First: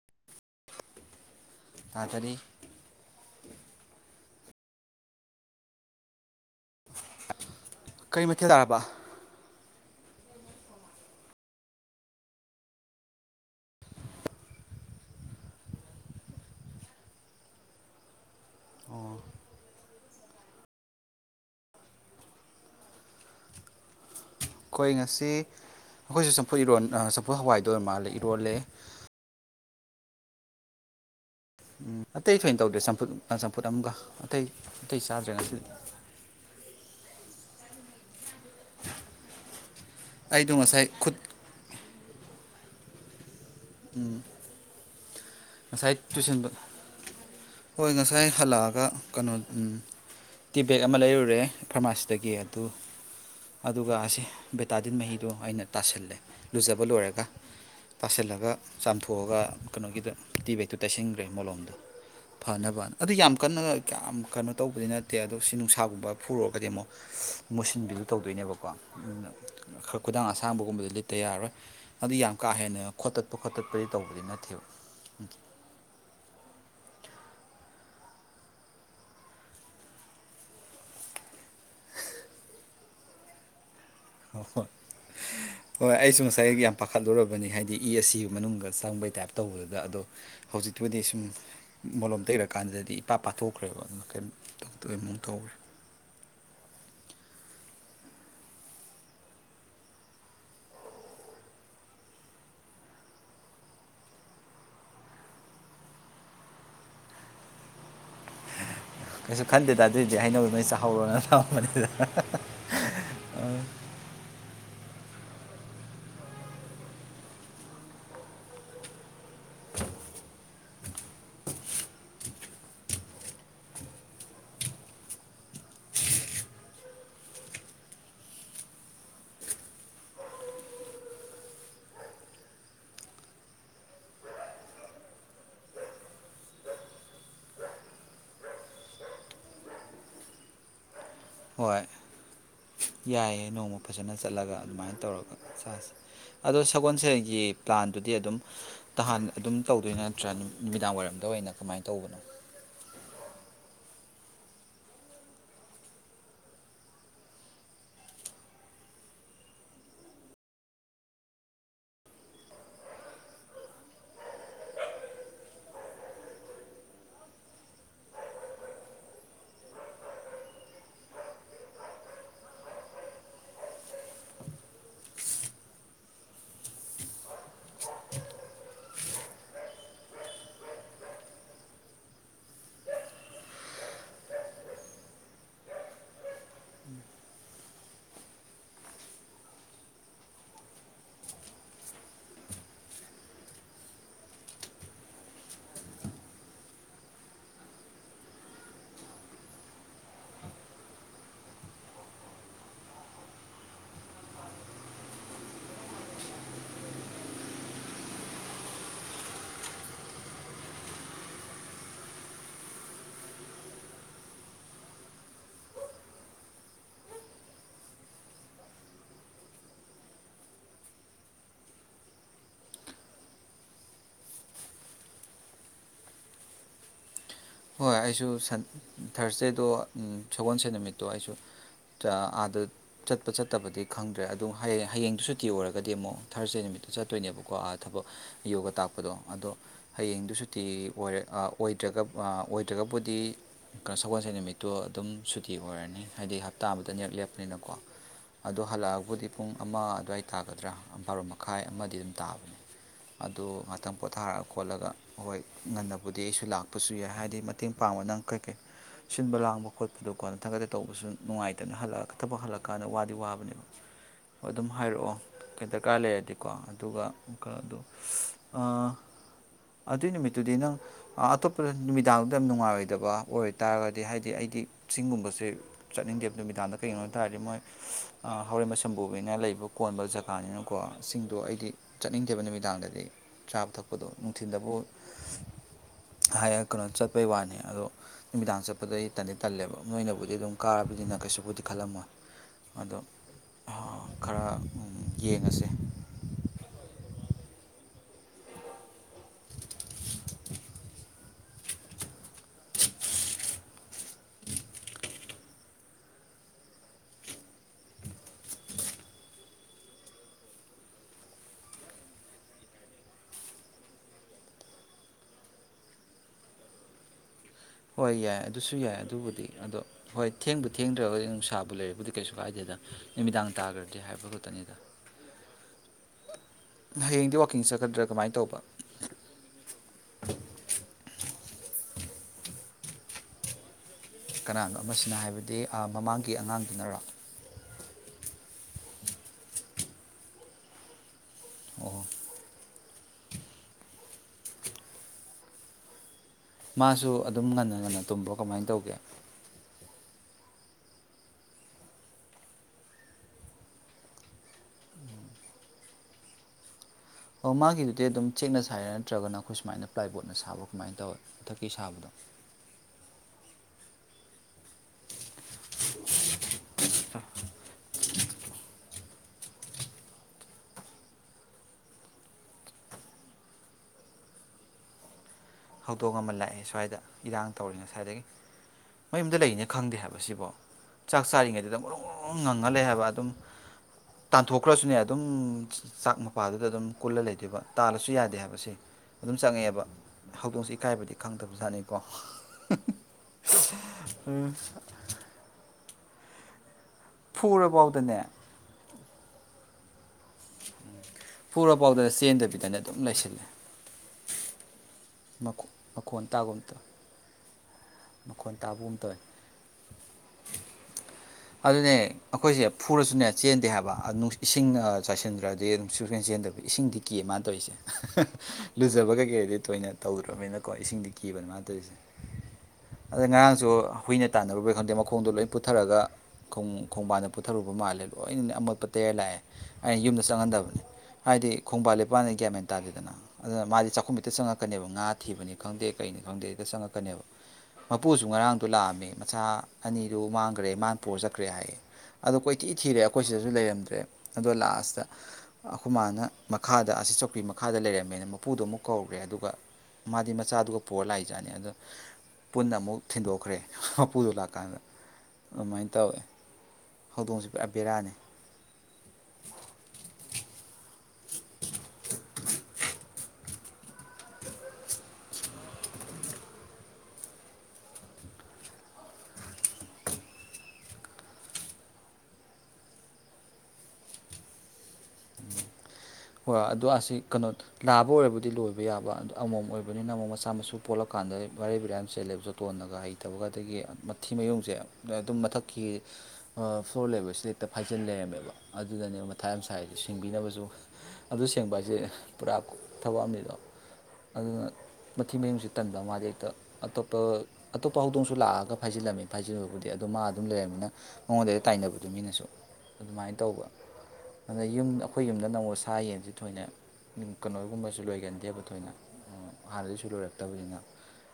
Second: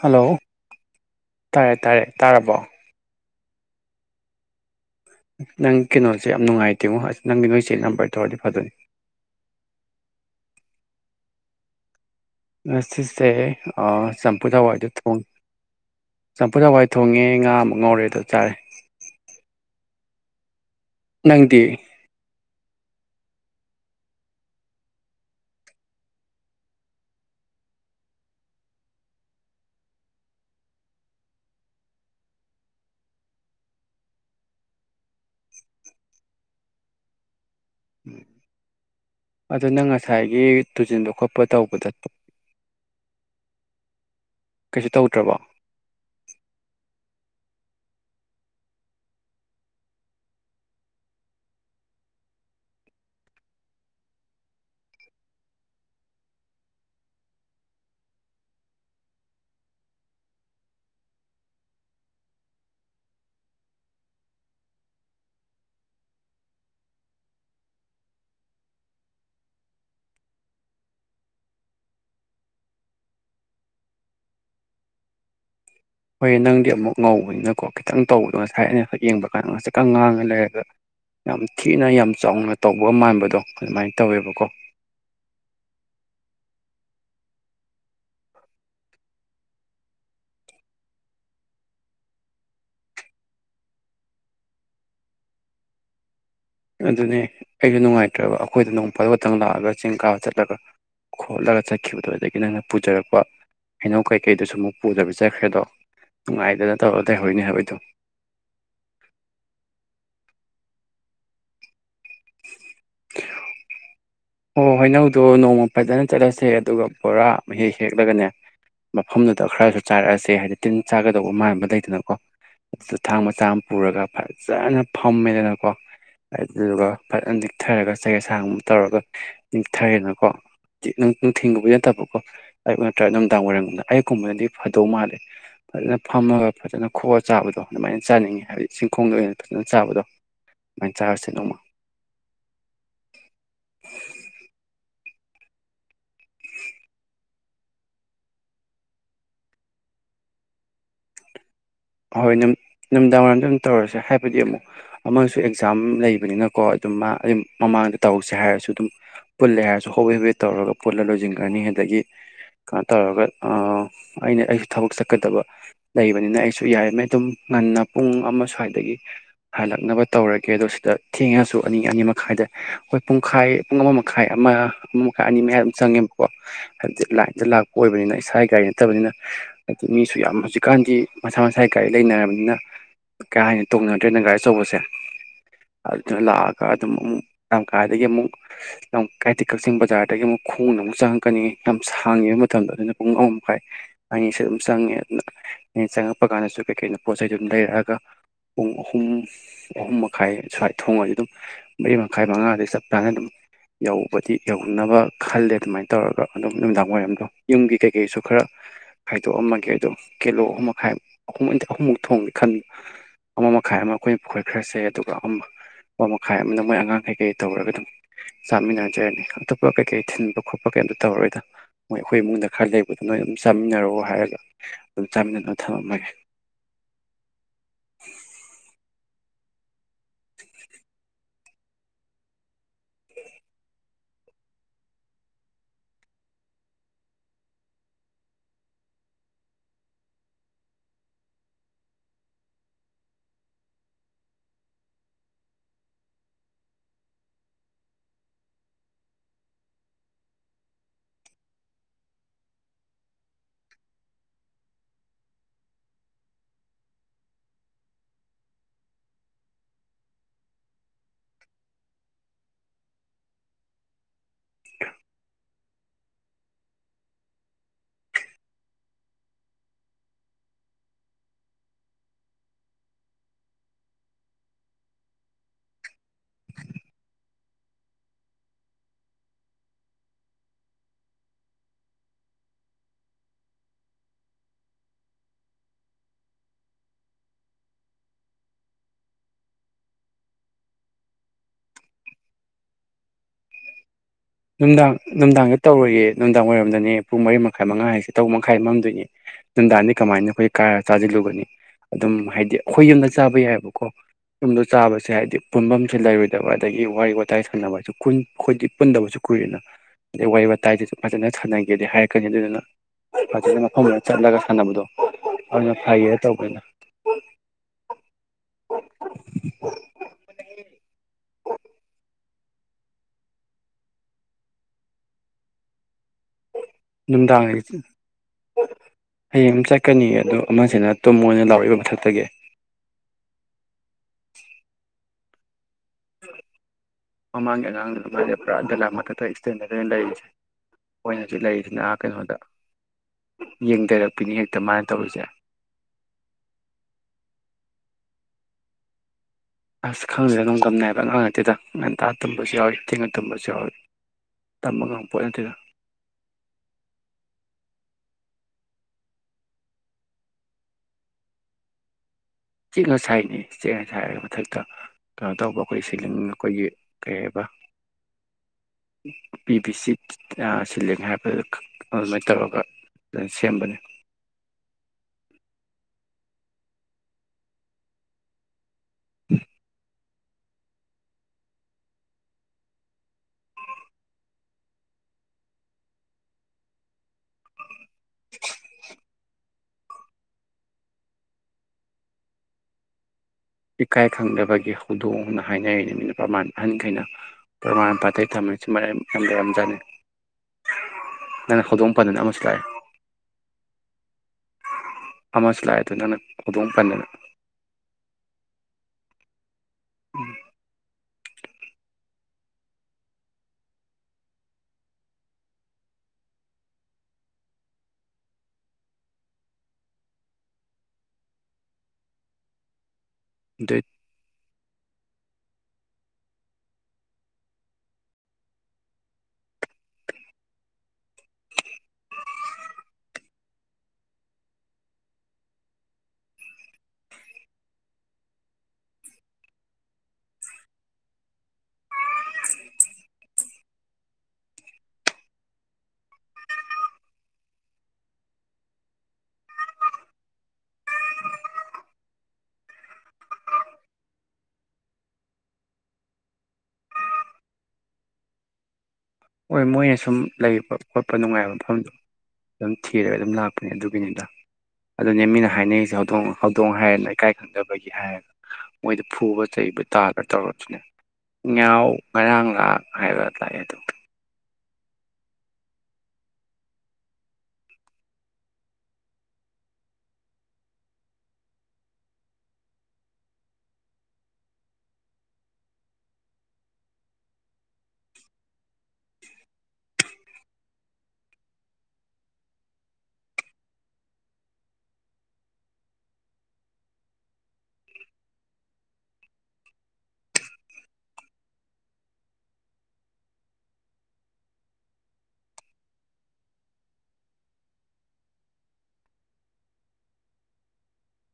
Hello ꯇꯥꯏꯋꯦ ꯇꯥꯏꯋꯦ ꯇꯥꯖꯔꯤ ꯇꯥꯔꯕꯣ꯫ ꯅꯪ ꯀꯩꯅꯣꯁꯦ ꯌꯥꯝꯅꯨꯡꯉꯥꯏ ꯇꯦꯡꯉꯣ ꯅꯪꯒꯤ ꯅꯣꯏꯆꯦ ꯅꯝꯕꯔ ꯀꯔꯤ ꯇꯧꯔꯗꯤ ꯃꯊꯦꯜ ꯐꯗꯣꯏꯅꯤ ꯇꯥꯔꯕ ꯉꯁꯤꯁꯦ ꯆꯝꯐꯨꯠ ꯑꯥ ꯍꯋꯥꯏꯗꯣ ꯊꯣꯡꯉꯦ ꯆꯝꯐꯨꯠ ꯍꯋꯥꯏ ꯊꯣꯡꯉꯦ ꯉꯥ ꯑꯃ ꯉꯧꯔꯦ ꯑꯗꯨ ꯆꯥꯔꯦ꯫ ꯅꯪꯗꯤ꯫ ꯑꯩꯈꯣꯏ ꯉꯁꯤ ꯑꯩꯈꯣꯏꯁꯨ ꯆꯝꯐꯨꯠ ꯏꯔꯣꯟ ꯆꯝꯐꯨꯠ ꯍꯋꯥꯏꯗꯣ ꯑꯣꯏ ꯃꯥꯜꯂꯦ ꯏꯔꯣꯜꯂꯦ꯫ ꯎꯝ ꯑꯇꯩ ꯊꯣꯏꯅ ꯇꯧꯗ꯭ꯔꯦ ꯆꯝꯐꯨꯠ ꯆꯝꯐꯨꯠ ꯑꯝꯒ ꯑꯇꯩ ꯑꯇꯩ ꯆꯥꯗ꯭ꯔꯦ ꯉꯁꯤ ꯑꯗꯨ ꯅꯉ ꯉꯁꯥꯏꯒꯤ ꯑꯩꯗꯣ ꯉꯁꯥꯏ ꯇꯨꯖꯤꯟꯕ ꯈꯨꯠ ꯈꯣꯠꯄ ꯇꯧꯕꯗ ꯎꯝ ꯀꯩꯁꯨ ꯇꯧꯗ꯭ꯔꯕꯣ ꯉꯁꯥꯏ ꯇꯨꯁꯟꯕ꯫ ꯍꯣꯏ ꯉꯁꯥꯏ ꯍꯜꯂꯛꯑꯒ ꯀꯩꯅꯣ ꯎꯝ ꯇꯤꯕꯦꯛ ꯑꯃ ꯂꯩꯔꯨꯔꯦ ꯐꯥꯔꯃꯥꯁꯤꯗꯒꯤ ꯑꯗꯨ ꯑꯗꯨꯒ ꯑꯁꯤ ꯕꯦꯇꯥꯗꯤꯟ ꯃꯍꯤꯗꯣ ꯑꯩꯅ ꯇꯁꯤꯜꯂꯦ ꯂꯨꯖꯕ ꯂꯣꯏꯔꯒ ꯇꯁꯤꯜꯂꯒ꯫ ꯆꯥꯝꯊꯣꯛꯑꯒ ꯀꯩꯅꯣꯒꯤꯗ ꯇꯤ ꯕꯦꯛꯇꯨ ꯇꯩꯁꯤꯟꯈ꯭ꯔꯦ ꯃꯣꯂꯣꯝꯗꯣ ꯐꯅꯕ ꯑꯗꯨ ꯌꯥꯝ ꯀꯟꯅ ꯀꯌꯥꯝ ꯀꯩꯅꯣ ꯇꯧꯕꯗꯤ ꯅꯠꯇꯦ ꯑꯗꯣ ꯁꯤ ꯅꯨꯡꯁꯥꯒꯨꯝꯕ ꯐꯨꯔꯒꯗꯤ ꯑꯃꯨꯛ ꯃꯨꯁꯤꯟꯕꯤꯗꯨ ꯇꯧꯗꯣꯏꯅꯦꯕꯀꯣ ꯑꯗꯨꯅ ꯈ꯭ꯔ ꯈꯨꯗꯥꯡ ꯑꯁꯥꯡꯕꯒꯨꯝꯕꯗꯤ ꯂꯤꯠꯇ ꯌꯥꯔꯔꯣꯏ ꯑꯗꯨ ꯌꯥꯝ ꯀꯥ ꯍꯦꯟꯅ ꯈꯣꯠꯇ ꯄꯨ ꯈꯠꯇꯠꯄꯗꯤ ꯇꯧꯕꯗꯤ ꯅꯠꯇꯦꯕ ꯍꯣꯏ ꯅꯪꯗꯤ ꯑꯃꯨꯛ ꯉꯧꯕꯅꯤꯅꯀꯣ ꯈꯤꯇꯪ ꯇꯧꯕꯗꯣ ꯉꯁꯥꯏ ꯑꯩꯅ ꯐꯠꯌꯦꯡꯕ ꯀꯥꯟꯗ ꯉꯁꯤꯛꯀ ꯉꯥꯡꯉ ꯂꯩꯔꯒ ꯌꯥꯝ ꯊꯤꯅ ꯌꯥꯝ ꯆꯥꯎꯅ ꯇꯧꯕ ꯃꯥꯟꯕꯗꯣ ꯑꯗꯨꯃꯥꯏ ꯍꯣꯏ ꯍꯣꯏ ꯑꯩꯁꯨ ꯉꯁꯥꯏ ꯌꯥꯝ꯫ ꯄꯥꯈꯠꯂꯨꯔꯕꯅꯤ ꯍꯥꯏꯗꯤ ꯏ ꯑꯁꯤ ꯃꯅꯨꯡꯗ ꯆꯪꯕꯩ ꯇꯥꯏꯞ ꯇꯧꯕꯗꯨꯗ ꯑꯗꯣ ꯍꯧꯖꯤꯛꯇꯨꯕꯨꯗꯤ ꯁꯨꯝ ꯃꯣꯂꯣꯝ ꯇꯩꯔ ꯀꯥꯟꯗꯗꯤ ꯏꯄꯥ ꯄꯥꯊꯣꯛꯈ꯭ꯔꯦꯕ ꯀꯩꯅꯣ ꯀꯩꯅꯣꯝ ꯇꯧꯔꯦ ꯑꯗꯨꯅꯦ ꯑꯩꯁꯨ ꯅꯨꯡꯉꯥꯏꯇ꯭ꯔꯦꯕ ꯑꯩꯈꯣꯏꯗ ꯅꯣꯡꯄꯥꯜ ꯈꯛꯇꯪ ꯂꯥꯛꯑꯒ ꯆꯤꯡ ꯀꯥꯕ ꯆꯠꯂꯒ ꯈꯣꯠꯂꯒ ꯆꯠꯈꯤꯕꯗꯣ ꯑꯗꯨꯗꯒꯤ ꯅꯪꯅ ꯄꯨꯖꯔꯛꯄ ꯍꯩꯅꯧ ꯀꯩꯀꯩꯗꯨꯁꯨ ꯑꯃꯨꯛ ꯄꯨꯗꯕꯤ ꯆꯠꯈ꯭ꯔꯦꯗꯣ ꯅꯨꯡꯉꯥꯏꯗꯅ ꯇꯧꯔꯒ ꯂꯩꯍꯧꯔꯤꯅꯦ ꯍꯥꯏꯕ ꯑꯩꯗꯣ꯫ ꯀꯩꯁꯨ ꯈꯟꯗꯦꯗ ꯑꯗꯨꯢꯗꯤ ꯍꯩꯅꯧ ꯅꯣꯏ ꯆꯥꯍꯧꯔꯣꯅ ꯊꯝꯃꯝꯕꯅꯤꯗ ꯍꯣ ꯍꯩꯅꯧꯗꯣ ꯅꯣꯡꯃ ꯐꯖꯅ ꯆꯠꯂꯁꯦ ꯑꯗꯨꯒ ꯄꯨꯔꯥ ꯃꯍꯤ ꯍꯦꯛꯂꯒꯅꯦ ꯃꯐꯝꯗꯨꯗ ꯈꯔꯁꯨ ꯆꯥꯔꯛ ꯑꯁꯦ ꯍꯥꯏꯗꯤ ꯇꯤꯟ ꯆꯥꯒꯗꯧꯕ ꯃꯥꯟꯕ ꯂꯩꯗꯅꯀꯣ ꯑꯗꯨꯗ ꯊꯥꯡ ꯃꯆꯥ ꯑꯃ ꯄꯨꯔꯒ ꯐꯖꯅ ꯐꯝꯃꯦꯗꯅꯀꯣ ꯑꯗꯨꯗꯨꯒ ꯐꯖꯅ ꯅꯤꯛꯊꯔꯒ ꯆꯩ ꯑꯁꯥꯡꯕ ꯇꯧꯔꯒ꯫ ꯅꯤꯡꯊꯔꯦꯅꯀꯣ ꯅꯨꯡꯊꯤꯟꯒꯨꯝꯕꯗꯤ ꯅꯠꯇꯕꯀꯣ ꯑꯌꯨꯛ ꯅꯠꯇ꯭ꯔꯒ ꯅꯨꯡꯗꯥꯡ ꯋꯥꯏꯔꯝꯒꯨꯝꯗ ꯑꯌꯨꯛꯀꯨꯝꯕꯗꯗꯤ ꯐꯗꯧ ꯃꯥꯜꯂꯦ ꯐꯖꯅ ꯐꯝꯃꯒ ꯐꯖꯅ ꯈꯣꯛꯑ ꯆꯥꯕꯗꯣ ꯑꯗꯨꯃꯥꯏꯅ ꯆꯥꯅꯤꯡꯉꯤ ꯍꯥꯏꯕꯗꯤ ꯆꯤꯡꯈꯣꯡꯗ ꯑꯣꯏꯅ ꯐꯖꯅ ꯆꯥꯕꯗꯣ ꯑꯗꯨꯃꯥꯏ ꯆꯥꯔꯁꯦ ꯅꯣꯡꯃ꯫ ꯍꯣꯏ ꯌꯥꯏꯌꯦ ꯅꯣꯡꯃ ꯐꯖꯅ ꯆꯠꯂꯒ ꯑꯗꯨꯃꯥꯏꯅ ꯇꯧꯔꯒꯥ ꯆꯁꯦ ꯑꯗꯣ ꯁꯒꯣꯜꯁꯦꯟꯒꯤ ꯄ꯭ꯂꯥꯟꯗꯨꯗꯤ ꯑꯗꯨꯝ ꯇꯍꯥꯟ ꯑꯗꯨꯝ ꯇꯧꯗꯣꯏ ꯅꯠꯇ꯭ꯔꯥ ꯅꯨꯃꯤꯗꯥꯡ ꯋꯥꯏꯔꯝꯗ ꯑꯣꯏꯅ꯫ ꯀꯃꯥꯏ ꯇꯧꯕꯅꯣ꯫ ꯗꯥꯎ ꯋꯥꯏꯔꯝꯗ ꯑꯗꯨꯝ ꯇꯧꯔꯁꯦ ꯍꯥꯏꯕꯗꯤ ꯑꯃꯨꯛ ꯑꯃꯁꯨ ꯑꯦꯛꯖꯥꯝ ꯂꯩꯕꯅꯤꯅꯀꯣ ꯑꯗꯨꯝ ꯃꯥ ꯑꯗꯨ ꯃꯃꯥꯡꯗ ꯇꯧꯁꯦ ꯍꯥꯏꯔꯁꯨ ꯑꯗꯨꯝ ꯄꯨꯜꯂꯦ ꯍꯥꯏꯔꯁꯨ ꯍꯣꯕꯦ ꯍꯣꯕꯦ ꯇꯧꯔꯒ ꯄꯨꯜꯂ ꯂꯣꯏꯁꯤꯟꯈ꯭ꯔꯅꯤ ꯑꯗꯒꯤ ꯀꯩꯅꯣ ꯇꯧꯔꯒ ꯑꯥ ꯑꯩꯅ ꯑꯩꯁꯨ ꯊꯕꯛ ꯆꯠꯀꯗꯕ ꯂꯩꯕꯅꯤꯅ ꯑꯩ ꯀꯁꯨ ꯌꯥꯏꯃꯦ ꯑꯗꯨꯝ ꯉꯟꯅ ꯄꯨꯡ ꯑꯃ ꯁ꯭ꯋꯥꯏꯗꯒꯤ ꯍꯜꯂꯛꯅꯕ ꯇꯧꯔꯒꯦ ꯑꯗꯣ ꯁꯤꯗ ꯊꯦꯡꯉꯁꯨ ꯑꯅꯤ ꯑꯅꯤ ꯃꯈꯥꯏꯗ ꯍꯣꯏ ꯄꯨꯡꯈꯥꯏ ꯄꯨꯡ ꯑꯃ ꯃꯈꯥꯏ ꯑꯃ ꯑꯃ ꯃꯈꯥꯏ ꯑꯅꯤ ꯃꯌꯥ ꯑꯗꯨꯝ ꯆꯪꯉꯦꯕꯀꯣ ꯍꯥꯏꯕꯗꯤ ꯂꯥꯏꯟꯗ ꯂꯥꯛꯄ ꯑꯣꯏꯕꯅꯤꯅ ꯏꯁꯥꯒꯤ ꯒꯥꯔꯤ ꯅꯠꯇꯕꯅꯤꯅ ꯍꯥꯏꯗꯤ ꯃꯤꯁꯨ ꯌꯥꯝ ꯍꯧꯖꯤꯛꯀꯥꯟꯗꯤ꯫ ꯃꯁꯥ ꯃꯁꯥꯒꯤ ꯒꯥꯔꯤ ꯂꯩꯅꯔꯕꯅꯤꯅ ꯀꯥ ꯍꯥꯏꯦꯟꯅ ꯇꯣꯡꯅꯗ꯭ꯔꯦꯅꯣ ꯒꯥꯔꯤ ꯑꯆꯧꯕꯁꯦ ꯑꯗꯨꯗ ꯂꯥꯛꯑꯒ ꯑꯗꯨꯝ ꯑꯃꯨꯛ ꯂꯝ ꯀꯥꯏꯗꯒꯤ ꯑꯃꯨꯛ ꯂꯝ ꯀꯥꯏꯗ ꯀꯛꯆꯤꯡ ꯕꯖꯥꯔꯗꯒꯤ ꯑꯃꯨꯛ ꯈꯣꯡꯅ ꯑꯃꯨꯛ ꯆꯪꯉꯛꯀꯅꯤꯉ ꯌꯥꯝ ꯁꯥꯡꯉꯤꯕ ꯃꯇꯝꯗꯣ ꯑꯗꯨꯅ ꯄꯨꯡ ꯑꯍꯨꯝ ꯃꯈꯥꯏ ꯑꯅꯤꯁꯦ ꯑꯗꯨꯝ ꯆꯪꯉꯦ ꯑꯗꯨꯅ ꯑꯩꯅ ꯆꯞꯄ ꯀꯥꯟꯗꯁꯨ ꯀꯩꯀꯩꯅꯣ ꯄꯣꯠ ꯆꯩ ꯑꯗꯨꯝ ꯂꯩꯔꯛꯑꯒ ꯄꯨꯡ ꯑꯍꯨꯝ ꯑꯍꯨꯝ ꯃꯈꯥꯏ ꯁ꯭ꯋꯥꯏ ꯊꯣꯡꯉꯗꯤ ꯑꯗꯨꯝ ꯃꯔꯤ ꯃꯈꯥꯏ ꯃꯉꯥꯗꯩ ꯆꯞꯄꯥꯟꯅ ꯑꯗꯨꯝ ꯌꯧꯕꯗꯤ ꯌꯧꯅꯕ ꯈꯜꯂꯦ ꯑꯗꯨꯃꯥꯏꯅ ꯇꯧꯔꯒ ꯑꯗꯨꯝ ꯅꯨꯃꯤꯗꯥꯡ ꯋꯥꯏꯔꯝꯗꯣ ꯌꯨꯝꯒꯤ ꯀꯩꯀꯩꯁꯨ ꯈꯔ ꯈꯥꯏꯗꯣꯛꯑꯝꯃꯒꯦ ꯑꯗꯣ ꯀꯤꯂꯣ ꯑꯍꯨꯝ ꯃꯈꯥꯏ ꯑꯍꯨꯝ ꯑꯍꯨꯝꯃꯨꯛ ꯊꯣꯡꯗꯤ ꯈꯟꯕ ꯑꯃ ꯃꯈꯥꯏ ꯑꯃ ꯑꯩꯈꯣꯏꯅ ꯄꯨꯈꯣꯏ ꯈꯔꯁꯩ ꯑꯗꯨꯒ ꯑꯃ ꯑꯃ ꯃꯈꯥꯏ ꯑꯃꯅ ꯃꯣꯏ ꯑꯉꯥꯡ ꯀꯩꯀꯩ ꯇꯧꯔꯒ ꯑꯗꯨꯝ ꯆꯥꯃꯤꯟꯅꯖꯔꯅꯤ ꯑꯇꯣꯞꯄ ꯀꯩꯀꯩ ꯊꯤꯟꯕ ꯈꯣꯠꯄ ꯀꯩꯝꯇ ꯇꯧꯔꯣꯏꯗ ꯃꯣꯏ ꯑꯩꯈꯣꯏ ꯏꯃꯨꯡꯗ ꯈꯔ ꯂꯩꯕꯗ ꯅꯣꯏ ꯑꯗꯨꯝ ꯆꯥꯃꯤꯟꯅꯔꯣ ꯍꯥꯏꯔꯒ ꯑꯗꯨꯝ ꯆꯥꯃꯤꯟꯅꯅ ꯊꯝꯃꯝꯃꯒꯦ ꯍꯣꯏ ꯑꯩꯁꯨꯟ ꯊꯥꯔꯁꯗꯦ ꯇꯣ ꯁꯒꯣꯜꯁꯦ ꯅꯨꯃꯤꯠꯇꯣ ꯑꯩꯁꯨ ꯑꯥꯗ ꯆꯠꯄ ꯆꯠꯇꯕꯗꯤ ꯈꯪꯗ꯭ꯔꯦ ꯑꯗꯨꯌꯦ ꯍꯌꯦꯡꯗꯨ ꯁꯨꯇꯤ ꯑꯣꯏꯔꯒꯗꯤ ꯑꯃꯨꯛ ꯊꯥꯔꯁꯗꯦ ꯅꯨꯃꯤꯠꯇ ꯆꯠꯇꯣꯏꯅꯦꯕꯀꯣꯥ ꯊꯕꯛ ꯌꯣꯒ ꯇꯥꯛꯄꯗꯣ ꯑꯗꯣ ꯍꯌꯦꯡꯗꯨ ꯁꯨꯇꯤ ꯑꯣꯏꯔꯦ ꯑꯣꯏꯗ꯭ꯔꯒ ꯑꯣꯏꯗ꯭ꯔꯒꯕꯨꯗꯤ ꯁꯒꯣꯜꯁꯦꯟ ꯅꯨꯃꯤꯠꯇꯨ ꯑꯗꯨꯝ ꯁꯨꯇꯤ ꯑꯣꯏꯔꯅꯤ ꯍꯥꯏꯗꯤ ꯍꯞꯇꯥ ꯑꯃꯗꯅꯤꯛ ꯂꯦꯞꯄꯅꯤꯅꯀꯣ ꯑꯗꯣ ꯍꯜꯂꯛꯑꯒꯕꯨꯗꯤ ꯄꯨꯡ ꯑꯃ ꯑꯗꯨꯋꯥꯏꯗ ꯇꯥꯒꯗ꯭ꯔꯥ ꯕꯥꯔꯣ ꯃꯈꯥꯏ ꯑꯃꯗꯤ ꯑꯗꯨꯝ ꯇꯥꯕꯅꯦ ꯑꯗꯨꯗ ꯉꯥꯛꯇꯪ ꯄꯣꯊꯥꯔꯒ ꯈꯣꯠꯂꯒ ꯍꯣꯏ ꯉꯟꯅꯕꯨꯗꯤ ꯑꯩꯁꯨ ꯂꯥꯛ ꯄꯥꯛꯄꯁꯨ ꯌꯥꯏ ꯍꯥꯏꯗꯤ ꯃꯇꯦꯡ ꯄꯥꯡꯕ ꯅꯪ ꯀꯩ ꯀꯩ ꯁꯤꯟꯕ ꯂꯥꯡꯕ ꯈꯣꯠꯄꯗꯣꯀꯣ ꯅꯊꯒꯛꯇ ꯇꯧꯕꯁꯨ ꯅꯨꯡꯉꯥꯏꯇꯅ ꯍꯂꯛ ꯊꯕꯛ ꯍꯜꯂꯛꯀꯥꯟꯗ ꯋꯥꯗꯤ ꯋꯥꯕꯅꯦꯕ ꯑꯗꯨꯝ ꯍꯥꯏꯔꯛꯑꯣ ꯗꯔꯀꯥꯔ ꯂꯩꯔꯗꯤꯀꯣ ꯑꯗꯨꯒ ꯑꯃꯨ ꯑꯗ ꯑꯗꯨꯏ ꯅꯨꯃꯤꯠꯇꯨꯗꯤ ꯅꯪ ꯑꯇꯣꯞ ꯄꯨ ꯅꯨꯃꯤꯗꯥꯡꯗꯨꯗ ꯌꯥꯝ ꯅꯨꯡꯉꯥꯏꯔꯣꯏꯗꯕ ꯑꯣꯏꯇꯥꯥꯔꯒꯗꯤ ꯍꯥꯏꯗꯤ ꯑꯩꯗꯤ ꯒꯨꯝꯕꯁꯦ ꯁꯤ ꯆꯠꯅꯤꯡꯗꯦꯕ ꯅꯨꯃꯤꯗꯥꯡꯗ ꯀꯩꯅꯅꯣ ꯍꯥꯏ ꯇꯥꯔꯗꯤ ꯃꯣꯏ ꯍꯥꯎꯔꯩꯃꯁꯝꯕꯨꯕꯤꯅ ꯂꯩꯕ ꯀꯣꯟꯕ ꯖꯒꯥꯅꯤꯅꯀꯣ ꯁꯤꯡꯗꯣ ꯑꯩꯗꯤ ꯆꯠꯅꯤꯡꯗꯦꯕ ꯅꯨꯃꯤꯗꯥꯡꯗꯗꯤ ꯆꯥꯕ ꯊꯛꯄꯗꯣ ꯅꯨꯡꯊꯤꯜꯗꯕꯨ ꯍꯥꯏ ꯀꯩꯅꯣ ꯆꯠꯄꯩ ꯋꯥꯅꯤ ꯑꯗꯣ ꯅꯨꯃꯤꯗꯥꯡ ꯆꯠꯄꯗꯩ ꯇꯟꯗꯤ ꯇꯜꯂꯦꯕ ꯅꯣꯏꯅꯕꯨꯗꯤ ꯑꯗꯨꯝ ꯀꯥꯔꯕꯅꯤꯅ ꯀꯩꯁꯨꯕꯨꯗꯤ ꯈꯜꯂꯝꯃꯣꯏ ꯑꯗꯣ ꯈꯔ ꯅꯨꯡꯗꯥꯡ ꯅꯨꯡꯗꯥꯡꯗ ꯌꯦꯡꯉꯁꯦ ꯇꯧꯔꯣꯏꯒꯦ ꯅꯨꯡꯗꯥꯡ ꯋꯥꯏꯔꯝꯗꯅꯦ ꯄꯨꯡ ꯃꯔꯤ ꯃꯈꯥꯏ ꯃꯉꯥ ꯍꯥꯏꯁꯤꯦ ꯇꯧ ꯃꯈꯥꯏ ꯑꯃꯝꯗꯣꯏꯅꯤ ꯅꯨꯡꯗꯥꯡꯗꯤ ꯀꯃꯥꯏꯅ ꯑꯩꯈꯣꯏ ꯀꯥꯔ ꯆꯥꯁꯤꯜꯂꯨꯒꯅꯤ ꯑꯗꯨꯝ ꯍꯥꯏꯗꯤ ꯑꯩꯈꯣꯏ ꯌꯨꯝꯗ ꯆꯥꯕ ꯌꯥꯏꯑꯕꯀꯣ ꯌꯨꯝꯗ ꯆꯥꯕꯁꯦ ꯍꯥꯏꯗꯤ ꯄꯨꯟꯐꯝꯁꯦ ꯂꯩꯔꯣꯏꯗꯕ ꯑꯗꯒꯤ ꯋꯥꯔꯤ ꯋꯥꯇꯥꯏ ꯁꯥꯟꯅꯕꯁꯨꯟ ꯑꯩꯈꯣꯏꯗꯤ ꯄꯨꯟꯗꯕꯁꯨ ꯀꯨꯏꯔꯅ ꯑꯗꯩ ꯋꯥꯔꯤ ꯋꯥꯇꯥꯏꯁꯤꯁꯨ ꯐꯖꯅ ꯁꯥꯟꯅꯒꯦꯗꯤ ꯍꯥꯏꯔꯛꯀꯅꯤ ꯑꯗꯨꯗꯨꯅ ꯐꯖꯅ ꯃꯐꯝꯗꯨꯗ ꯆꯠꯂꯒ ꯁꯥꯟꯅꯕꯗꯣ ꯑꯗꯨꯅ ꯐꯩꯌꯦ ꯇꯧꯕꯅꯤꯅ ꯍꯣꯏ ꯌꯥꯏ ꯑꯗꯨꯁꯨ ꯌꯥꯏ ꯑꯗꯨꯕꯨꯗꯤ ꯑꯗꯣ ꯍꯣꯏ ꯊꯦꯡꯕꯨ ꯊꯦꯡꯗ꯭ꯔꯒꯗꯤ ꯅꯨꯡꯁꯥꯕꯨ ꯂꯩꯔꯗꯤ ꯀꯩꯁꯨ ꯀꯥꯏꯗꯦꯗ ꯅꯨꯃꯤꯗꯥꯡ ꯇꯥꯈ꯭ꯔꯗꯤ ꯍꯥꯏꯕ ꯈꯛꯇꯅꯤꯗ ꯍꯌꯦꯡꯗꯤ ꯅꯨꯡꯗꯥꯡ ꯋꯥꯛꯀꯤꯡ ꯆꯠꯀꯗ꯭ꯔꯥ ꯀꯃꯥꯏꯅ ꯇꯧꯕ ꯍꯌꯦꯡ ꯆꯠꯀꯅꯤ ꯑꯗꯨ ꯑꯃꯁꯤꯅ ꯇꯣꯃꯣꯅ ꯂꯥꯎꯔꯛꯏꯕ ꯃꯊꯛꯇ ꯠꯇꯒꯦ ꯑꯗꯨ ꯃꯃꯥꯡꯒꯤ ꯑꯉꯥꯡꯗꯨꯅꯔꯣ ꯃꯃꯥꯡꯒꯤ ꯑꯉꯥꯡꯗꯨ ꯑꯗꯨꯃꯥꯏꯅ ꯄꯨꯔꯥꯂꯥ ꯃꯊꯛꯇ ꯏꯁꯇꯦꯟꯗꯔ ꯑꯣꯏꯅ ꯂꯩꯔꯤꯁꯦ ꯍꯧꯖꯤ ꯂꯩꯔꯤꯁꯤꯅ ꯑꯣ ꯀꯩꯅꯣꯗ ꯌꯦꯡꯊꯔꯛꯄꯤꯅꯤ ꯍꯦꯛꯇ ꯃꯥꯅ ꯇꯧꯔꯤꯁꯦ ꯃꯥꯁꯨ ꯑꯗꯨꯝ ꯉꯟꯅ ꯉꯟꯅ ꯇꯨꯝꯕ꯭ꯔꯣ ꯀꯃꯥꯏꯅ ꯇꯧꯒꯦ ꯑꯁ ꯈꯪꯗꯅ ꯑꯗꯨꯝ ꯉꯝꯅꯤꯕ ꯑꯉꯥꯡ ꯅꯠꯇꯦꯗ ꯉꯟꯇꯥ ꯇꯨꯝꯕꯁꯨ ꯌꯥꯎꯏ ꯇꯦꯡꯉ ꯇꯨꯝꯕꯁꯨ ꯌꯥꯎꯏ ꯇꯝꯕ ꯉꯕ ꯄꯣꯠ ꯅꯠꯇꯦꯗ ꯑꯣ ꯃꯥꯒꯤꯗꯨꯗꯤ ꯑꯗꯨꯝ ꯆꯦꯛꯅ ꯁꯥꯥꯏꯔꯦ ꯅꯠꯇ꯭ꯔꯒꯅ ꯑꯩꯈꯣꯏ ꯁꯨꯃꯥꯏꯅ ꯄ꯭ꯂꯥꯏꯕꯣꯔꯗꯅ ꯁꯥꯕ ꯀꯃꯥꯏꯅ ꯇꯧꯋꯦ ꯃꯊꯛꯀꯤ ꯁꯥꯕꯗꯣ ꯆꯦꯛꯅ ꯁꯥꯏꯅꯤ ꯆꯦꯡꯅ ꯁꯥꯏꯒꯤ ꯃꯊꯛꯇ ꯀꯩꯅꯣ ꯇꯧꯕ ꯑꯩꯈꯣꯏꯒꯤ ꯁꯤꯂꯤꯡ ꯑꯩꯈꯣꯏꯒꯤ ꯀꯩ ꯍꯥꯏꯕ ꯄꯤ ꯕꯤ ꯁꯤ ꯁꯤꯂꯤ ꯍꯥꯏꯕꯗꯨ ꯑꯗꯨꯃꯥꯏꯅ ꯇꯧꯔꯒ ꯁꯦꯝꯕꯅꯤ ꯐꯣꯗꯣꯛ ꯑꯃ ꯂꯥꯛꯑꯦ ꯁ꯭ꯋꯥꯏꯗ ꯏꯔꯥꯡ ꯇꯧꯔꯦ ꯉꯁꯥꯏꯗꯒꯤ ꯃꯌꯨꯝꯗ ꯂꯩꯅꯤ ꯈꯪꯗꯦ ꯍꯥꯏꯕ ꯁꯤꯕꯣ ꯆꯥꯛ ꯆꯥꯔꯤꯉꯩꯗꯨꯗ ꯑꯃꯔꯨ ꯉꯪꯍꯜꯂꯦ ꯍꯥꯏꯕ ꯑꯗꯨꯝ ꯇꯥꯟꯊꯣꯛꯈ꯭ꯔꯁꯨꯅꯦ ꯑꯗꯨꯝ ꯆꯥꯛ ꯃꯄꯥꯗꯨꯗ ꯑꯗꯨꯝ ꯀꯨꯜꯂ ꯂꯩꯗꯣꯏꯕ ꯇꯥꯜꯂꯁꯨ ꯌꯥꯗꯦ ꯍꯥꯏꯕꯁꯦ ꯑꯗꯨꯝ ꯆꯪꯉꯛꯦꯕ ꯍꯧꯗꯣꯡꯁꯦ ꯏꯀꯥꯏꯕꯗꯤ ꯈꯪꯗꯕ ꯁꯥꯠꯅꯩꯀꯣ ꯏꯀꯥꯏ ꯈꯪꯗꯕꯒꯤ ꯍꯧꯗꯣꯡꯅ ꯍꯥꯏꯅꯔꯤ ꯅꯨꯃꯤꯠ ꯃꯥꯟ ꯍꯥꯏꯅꯤ ꯑꯩꯈꯅ ꯄꯃꯥꯟ ꯐꯨꯔꯐꯥꯎꯗꯅꯦ ꯄꯥꯊꯩ ꯊꯝꯁꯤꯦ ꯃꯔꯗꯔꯝꯖꯅ ꯐꯨꯔ ꯐꯥꯎꯗ ꯄꯟꯗꯅ ꯑꯃꯁꯨ ꯂꯥꯛꯑꯦ ꯆꯦꯟꯗꯕꯤꯗꯅꯦ ꯑꯗꯨꯝ ꯂꯩꯁꯤꯜꯂꯦ ꯑꯃꯁꯨ ꯂꯥꯛꯑꯦ ꯑꯗꯨ ꯅꯪꯅ ꯃꯈꯣꯟ ꯇꯥꯕꯒꯨꯝ ꯍꯧꯗꯣꯡ ꯄꯟꯗꯅ ꯇꯧꯋꯦ [inaudible] ꯑꯗꯨꯅꯦ ꯑꯩꯈꯣꯏꯖꯦ ꯐꯨꯔꯁꯨꯅꯦ ꯆꯦꯟꯗꯦ ꯍꯥꯏꯕ ꯏꯁꯤꯡꯅ ꯆꯥꯏꯁꯤꯟꯗ꯭ꯔꯗꯤ ꯑꯗꯨꯝ ꯁꯨꯡꯆꯦꯟ ꯆꯦꯟꯗꯕ ꯏꯁꯤꯡꯗꯤ ꯀꯤꯌꯦ ꯃꯥꯟ ꯇꯧꯢꯁꯦ ꯂꯨꯖꯕ ꯀꯩꯀꯩꯗꯤ ꯇꯣꯢꯅ ꯇꯧꯗ꯭ꯔꯝꯃꯤꯅꯀꯣ ꯏꯁꯤꯡꯗꯤ ꯀꯤꯕꯅꯦ ꯃꯥ ꯇꯧꯢꯖꯦ ꯑꯗ ꯉꯔꯥꯡꯁꯨ ꯑꯗꯨꯏ ꯍꯨꯏꯅ ꯇꯥꯟꯅꯔꯨꯕ ꯈꯪꯗꯦ ꯃꯈꯣꯡꯗꯣ ꯂꯣꯏ ꯄꯨꯠꯊꯔꯒ ꯈꯣꯡ ꯈꯣꯡꯕꯥꯟꯗ ꯄꯨꯠꯊꯔꯨꯕ ꯃꯥꯜꯂꯦ ꯂꯣꯏꯅꯅꯦ ꯑꯃꯣꯠꯄ ꯇꯩꯔ ꯂꯥꯛꯑꯦ ꯑꯩꯅ ꯌꯨꯝꯗ ꯆꯪꯍꯟꯗꯕꯅꯤ ꯍꯥꯏꯗꯤ ꯈꯣꯡꯕꯥꯟ ꯂꯩꯄꯜꯗꯤ ꯒ꯭ꯌꯥꯟ ꯃꯦꯟ ꯇꯥꯗꯦꯗꯅ ꯑꯗꯨꯅ ꯃꯥꯗꯤ ꯆꯥꯛꯈꯨꯝ ꯍꯦꯛꯇ ꯆꯪꯉꯛ ꯉꯛꯀꯅꯦꯕ ꯉꯥ ꯊꯤꯕꯅꯤ ꯈꯪꯗꯦ ꯀꯩꯅꯦ ꯈꯪꯗꯦ ꯆꯉꯛꯀꯅꯦꯕ [inaudible] ꯃꯄꯨꯖꯨ ꯉꯔꯥꯡꯗꯣ ꯂꯥꯛꯑꯝꯃꯦ ꯃꯆꯥ ꯑꯅꯤꯗꯨ ꯃꯥꯡꯒ꯭ꯔꯦ ꯃꯥꯅ ꯄꯨꯔ ꯆꯠꯈ꯭ꯔꯦ ꯍꯥꯏꯌꯦ ꯑꯗꯣ ꯀꯣꯏꯊꯤ ꯊꯤꯔꯦ ꯑꯩꯈꯣꯏ ꯁꯤꯗꯁꯨ ꯂꯩꯔꯝꯗ꯭ꯔꯦ ꯑꯗꯣ ꯂꯥꯁꯇ ꯑꯩꯈꯣꯏ ꯃꯥꯅ ꯃꯈꯥꯗ ꯑꯁꯤ ꯆꯧꯀ꯭ꯔꯤ ꯃꯈꯥꯗ ꯂꯩꯔꯝꯃꯦꯅ ꯃꯄꯨꯗꯣ ꯑꯃꯨꯛ ꯀꯧꯒ꯭ꯔꯦ ꯑꯗꯨꯒ ꯃꯥꯗꯤ ꯃꯆꯥꯗꯨꯒ ꯄꯨꯔ ꯂꯥꯛꯏꯖꯥꯠꯅꯤ ꯑꯗꯣ ꯄꯨꯟꯅ ꯃꯨꯛ ꯊꯤꯟꯗꯣꯛꯈ꯭ꯔꯦ ꯃꯄꯨꯗꯨ ꯂꯥꯛꯀꯥꯟꯗ ꯑꯝꯃꯥꯏꯟ ꯇꯧꯋꯦ ꯍꯧꯗꯣꯡꯁꯤ ꯄꯨꯔꯥ ꯕꯦꯔꯥꯅꯤ ꯍꯣꯏ ꯃꯣꯏꯅ ꯁꯨꯝ ꯂꯩꯕ ꯈꯣꯠꯄ ꯅꯨꯡꯉꯥꯏꯕ ꯃꯐꯝꯗꯣ ꯑꯗꯨꯝ ꯊꯤꯔꯒ ꯑꯗꯨꯝ ꯂꯥꯛꯄꯅꯦ ꯑꯗꯨꯒꯤꯅꯤꯗ ꯑꯗꯨꯅꯦ ꯃꯤꯅ ꯍꯥꯏꯅꯩꯁꯦ ꯍꯧꯗꯣꯡ ꯍꯧꯗꯣꯡ ꯍꯥꯏꯔꯦꯅ ꯏꯀꯥꯏ ꯈꯪꯗꯕꯒꯤ ꯍꯥꯏꯔꯒ ꯃꯣꯏꯗ ꯐꯨꯕ ꯆꯩꯕ ꯇꯥꯟꯕ ꯇꯧꯔꯁꯨꯅꯦ ꯉꯦꯌꯥꯎ ꯉꯔꯥꯡ ꯂꯥ ꯍꯥꯏꯔ ꯂꯥꯛꯑꯦ ꯑꯗꯣ ꯍꯣꯏ ꯑꯗꯣ ꯑꯁꯤ ꯀꯩꯅꯣ ꯂꯥꯕ ꯑꯣꯏꯔꯕꯨꯗꯤ ꯂꯣꯏꯕ ꯌꯥꯕ ꯑꯗꯣ ꯑꯝꯃꯣꯝ ꯑꯣꯏꯕꯅꯤꯅ ꯑꯃꯨꯛ ꯃꯆꯥ ꯃꯁꯨ ꯄꯣꯜꯂꯛꯀꯥꯟꯗ ꯕꯦꯔꯤ ꯕꯦꯔꯥ ꯆꯦꯜꯂꯦ ꯖꯣꯇꯣꯟꯅꯒ ꯍꯩꯇꯕꯒ ꯑꯗꯒꯤ ꯃꯊꯤ ꯃꯌꯨꯡꯁꯦ ꯑꯗꯨꯝ ꯃꯊꯛꯀꯤ ꯐ꯭ꯂꯣꯔ ꯂꯦꯕꯩꯁꯤꯗꯩꯇ ꯐꯥꯏꯖꯤꯟ ꯂꯩꯔꯝꯃꯦꯕ ꯑꯗꯨꯗꯅꯦ ꯃꯊꯥꯏ ꯌꯥꯝ ꯁꯥꯏꯖꯦ ꯁꯦꯡꯕꯤꯅꯕꯖꯨ ꯑꯗꯨ ꯁꯦꯡꯕ ꯍꯥꯏꯖꯦ ꯄꯨꯔꯥ ꯊꯕꯛ ꯑꯝꯅꯤꯗꯣ ꯑꯗꯨꯅ ꯃꯊꯤ ꯃꯌꯨꯡꯖꯤ ꯇꯟꯕ ꯃꯥꯗꯤ ꯍꯦꯛꯇ ꯑꯇꯣꯞꯄ ꯑꯇꯣꯞꯄ ꯍꯧꯗꯣꯡꯁꯨ ꯂꯥꯛꯑꯒ ꯐꯥꯢꯖꯤꯜꯂꯝꯃꯦ ꯐꯥꯢꯖꯤꯟꯕꯕꯨꯗꯤ ꯑꯗꯣ ꯃꯥ ꯑꯗꯨꯝ ꯂꯩꯔꯝꯃꯤꯅ ꯃꯉꯣꯟꯗ ꯍꯦꯛ ꯇꯥꯏꯅꯕꯗꯣ ꯃꯤꯅꯁꯨ ꯑꯗꯨꯃꯥꯏꯟ ꯇꯧꯕ ꯑꯗ ꯌꯨꯝ ꯑꯩꯈꯣꯏ ꯌꯨꯝꯗ ꯅꯧꯅ ꯁꯥ ꯁꯥ ꯌꯦꯟꯖꯦ ꯊꯣꯏꯅ ꯀꯩꯅꯣꯒꯨꯝꯕꯁꯨ ꯂꯣꯏꯒꯟꯗꯦꯕ ꯊꯣꯏꯅ ꯍꯥꯟꯅꯗꯩꯁꯨ ꯂꯣꯏꯔꯛꯇꯕꯅꯤꯅ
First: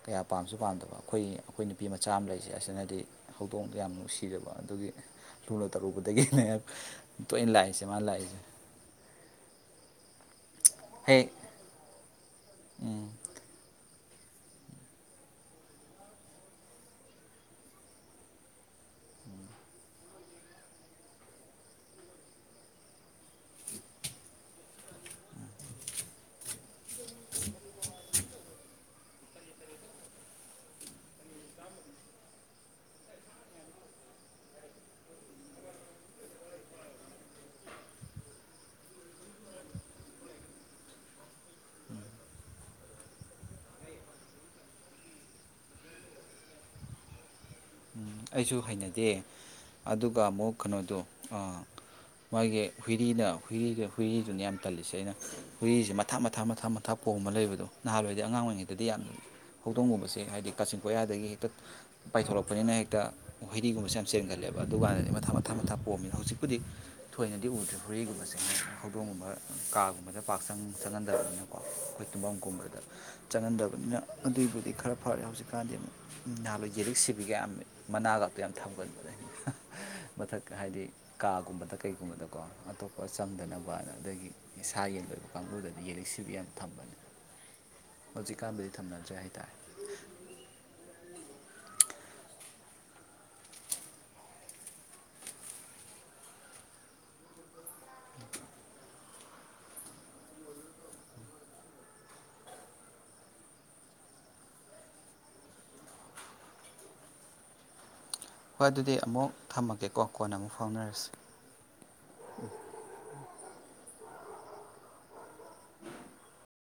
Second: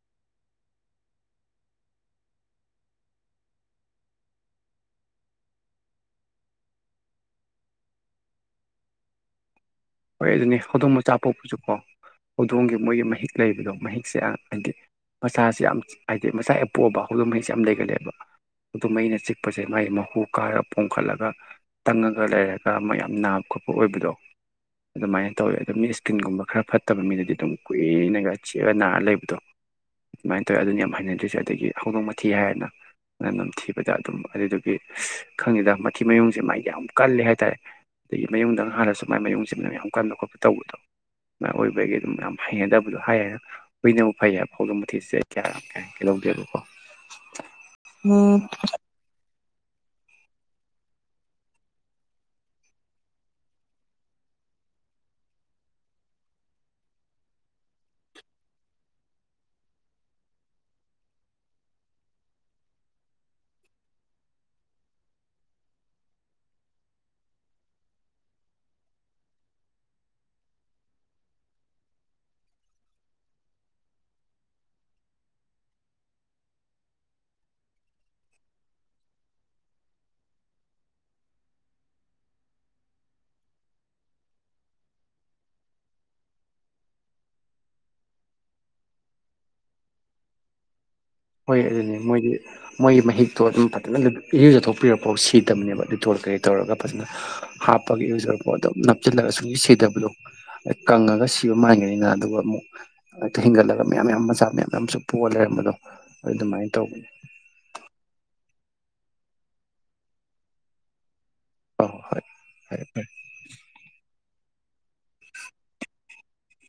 ꯀꯌꯥ ꯄꯥꯝꯁꯨ ꯄꯥꯝꯗꯕ ꯑꯩꯈꯣꯏ ꯑꯩꯈꯣꯏ ꯅꯨꯄꯤ ꯃꯆꯥ ꯑꯃ ꯂꯩꯁꯦ ꯑꯁꯤꯅꯗꯤ ꯍꯧꯗꯣꯡꯗꯣ ꯌꯥꯝ ꯅꯨꯡꯁꯤꯔꯕ ꯑꯗꯨꯒꯤ ꯂꯨꯅ ꯇꯧꯔꯨꯕꯗꯒꯤꯅꯦ ꯇꯣꯏꯅ ꯂꯥꯛꯏꯁꯦ ꯃꯥꯟ ꯂꯥꯛꯏꯁꯦ ꯍꯣꯏ ꯑꯗꯨꯅꯦ ꯍꯧꯗꯣꯡ ꯃꯆꯥ ꯍꯦꯛ ꯄꯣꯛꯄꯖꯨ ꯀꯣ ꯍꯧꯗꯣꯡꯒꯤ ꯃꯣꯏꯒꯤ ꯎꯝ ꯑꯗꯨꯃꯥꯏꯟ ꯇꯧꯋꯦ ꯑꯗꯨ ꯃꯤ ꯏꯁꯀꯤꯟꯒꯨꯝꯕ ꯈꯔ ꯐꯠꯇꯕ ꯃꯤꯗꯗꯤ ꯗꯨꯝ ꯀꯨꯏꯅꯒ ꯆꯤꯛꯑ ꯅꯥꯔ ꯂꯩꯕꯗꯣ ꯑꯗꯨꯃꯥꯏꯟ ꯇꯧꯋꯦ ꯑꯗꯨꯅꯦ ꯌꯥꯝ ꯍꯩꯅꯗ꯭ꯔꯤꯁꯦ ꯑꯗꯒꯤ ꯍꯧꯗꯣꯡ ꯃꯊꯤ ꯍꯥꯢꯔꯦꯟꯅ ꯃꯅꯝ ꯅꯝꯊꯤꯕꯗ ꯑꯗꯨꯝ ꯑꯗꯨꯗꯨꯒꯤ ꯈꯪꯗꯦꯗ ꯃꯊꯤ ꯃꯌꯨꯡꯖꯦ ꯃꯒꯤ ꯌꯥꯝ ꯀꯜꯂꯦ ꯍꯥꯏ ꯇꯥꯢꯌꯦ ꯑꯗꯒꯤ ꯃꯌꯨꯡꯗꯪ ꯍꯜꯂꯁꯨ ꯃꯥꯏ ꯃꯌꯨꯡ ꯁꯤꯝꯅ ꯌꯥꯝ ꯀꯟꯕ ꯈꯣꯠꯄ ꯇꯧꯕꯗꯣ ꯑꯗꯨꯃꯥꯏꯅ ꯑꯣꯏꯕꯒꯤ ꯑꯗꯨꯝ ꯌꯥꯝ ꯍꯩꯅꯗꯕꯗꯣ ꯍꯥꯏꯔ ꯍꯨꯏꯕ ꯐꯩ ꯍꯥꯏ ꯐꯥꯎꯗ ꯃꯊꯤꯁꯤꯗ ꯑꯩ ꯀꯌꯥ ꯀ ꯂꯧꯒꯦꯕꯀꯣ ꯑꯩꯁꯨ ꯍꯩꯅꯗꯦ ꯑꯗꯨꯒ ꯑꯃꯨꯛ ꯀꯩꯅꯣꯗꯣ ꯃꯥꯒꯤ ꯍꯨꯏꯔꯤꯗ ꯍꯨꯏꯔꯤꯗ ꯍꯨꯏꯔꯤꯗꯨꯅ ꯌꯥꯝ ꯇꯜꯂꯤꯁꯦ ꯑꯩꯅ ꯍꯨꯏꯔꯤꯁꯦ ꯃꯊꯥ ꯃꯊꯥ ꯃꯊꯥ ꯑꯗꯨꯒ ꯑꯃꯨꯀ ꯀꯅꯣꯗꯣ ꯃꯥꯒꯤ ꯍꯨꯏꯔꯤꯅ ꯃꯊꯥꯞ ꯄꯣꯝꯝꯕ ꯂꯩꯕꯗꯣ ꯅꯍꯥꯟꯋꯥꯏꯗꯤ ꯑꯉꯥꯡ ꯑꯣꯏꯔꯤꯉꯩꯗꯗꯤ ꯌꯥꯝꯅ ꯍꯧꯗꯣꯡꯒꯕꯁꯦ ꯍꯥꯏꯗꯤ ꯀꯥꯆꯤꯟ ꯀꯣꯌꯥꯗꯒꯤ ꯍꯦꯛꯇ ꯄꯥꯏꯊꯣꯔꯂꯛꯄꯅꯤꯅ ꯍꯦꯛꯇ ꯍꯛꯇ ꯍꯨꯏꯔꯤꯒꯨꯝꯕꯁꯦ ꯌꯥꯝ ꯆꯦꯟꯒꯠꯂꯦꯕ ꯑꯗꯨꯀꯥꯟꯗꯗꯤ ꯃꯊꯥ ꯃꯊꯥ ꯃꯊꯥ ꯄꯣꯑꯝꯃꯤꯅ ꯍꯧꯖꯤꯛꯄꯨꯗꯤ ꯊꯣꯏꯅꯗꯤ ꯎꯗ꯭ꯔꯦ ꯍꯣꯔꯤꯒꯨꯝꯕꯁꯦ ꯍꯧꯗꯣꯡꯒꯨꯝꯕ ꯀꯥꯒꯨꯝꯕꯗ ꯄꯥꯛꯪ ꯆꯪꯍꯟꯗꯕꯅꯤꯅꯀꯣ ꯑꯩꯈꯣꯏ ꯇꯨꯝꯐꯝꯒꯨꯝꯕꯗ ꯆꯪꯍꯟꯗꯕꯅꯤꯅ ꯑꯗꯨꯏꯕꯨꯗꯤ ꯈꯔ ꯐꯔꯦ ꯍꯧꯖꯤꯛꯀꯥꯟꯗꯤ ꯑꯃꯨꯛ ꯅꯍꯥꯟꯋꯥꯏ ꯌꯦꯔꯤꯛ ꯁꯤꯕꯤꯒ ꯌꯥꯝ ꯃꯅꯥꯒꯛꯇ ꯌꯥꯝ ꯊꯝꯒꯟꯕꯅꯦ ꯃꯊꯛ ꯍꯥꯏꯗꯤ ꯀꯥꯒꯨꯝꯕꯗ ꯀꯩꯒꯨꯝꯕꯗꯀꯣ ꯑꯇꯣꯞꯄ ꯆꯪꯗꯅꯕ ꯑꯗꯒꯤ ꯏꯁꯥ ꯌꯦꯟ ꯂꯣꯏꯕ ꯀꯥꯡꯕꯨꯗꯗꯤ ꯌꯦꯔꯤꯛꯁꯤꯕꯨ ꯌꯥꯝ ꯊꯝꯕꯅꯤ ꯍꯧꯖꯤꯛꯀꯥꯟꯗꯗꯤ ꯊꯝꯅꯗ꯭ꯔꯦ ꯍꯥꯏꯇꯥꯔꯦ ꯍꯣꯏ ꯑꯗꯨꯅꯦ ꯃꯣꯏꯒꯤ ꯃꯣꯏꯒꯤ ꯃꯍꯤꯛꯇꯣ ꯑꯗꯨꯝ ꯐꯖꯅ ꯏꯔꯨꯖꯊꯣꯛꯄꯤꯔꯛꯐꯥꯎ ꯁꯤꯗꯕꯅꯦꯕ ꯂꯤꯇꯣꯜ ꯀꯩ ꯇꯧꯔꯒ ꯐꯖꯅ ꯍꯥꯞꯄꯒ ꯏꯔꯨꯖꯔꯐꯥꯎ ꯑꯗꯨꯝ ꯅꯞꯁꯤꯜꯂꯒ ꯁꯨꯝ ꯁꯤꯗꯕꯗꯣꯗ ꯀꯪꯉꯒ ꯁꯤꯕ ꯃꯥꯟꯒꯅꯤꯅ ꯑꯗꯨꯒ ꯑꯃꯨꯛ ꯑꯛꯇ ꯍꯤꯡꯒꯠꯂꯒ ꯃꯌꯥꯝ ꯃ ꯃꯆꯥ ꯃꯌꯥꯝ ꯃꯌꯥꯝꯨ ꯄꯣꯛꯑꯒ ꯂꯩꯔꯝꯕꯗꯣ ꯑꯗꯨꯃꯥꯏꯅ ꯇꯧꯕꯅꯤ ꯍꯣꯏ ꯑꯗꯨꯗꯤ ꯑꯃꯨꯛ ꯊꯝꯃꯒꯦꯀꯣ ꯀꯣꯟꯅ ꯑꯃꯨꯛ ꯐꯥꯎꯅꯔꯁꯤ ꯑ ꯍꯣꯏ ꯍ ꯐꯔꯦ ꯐꯔꯦ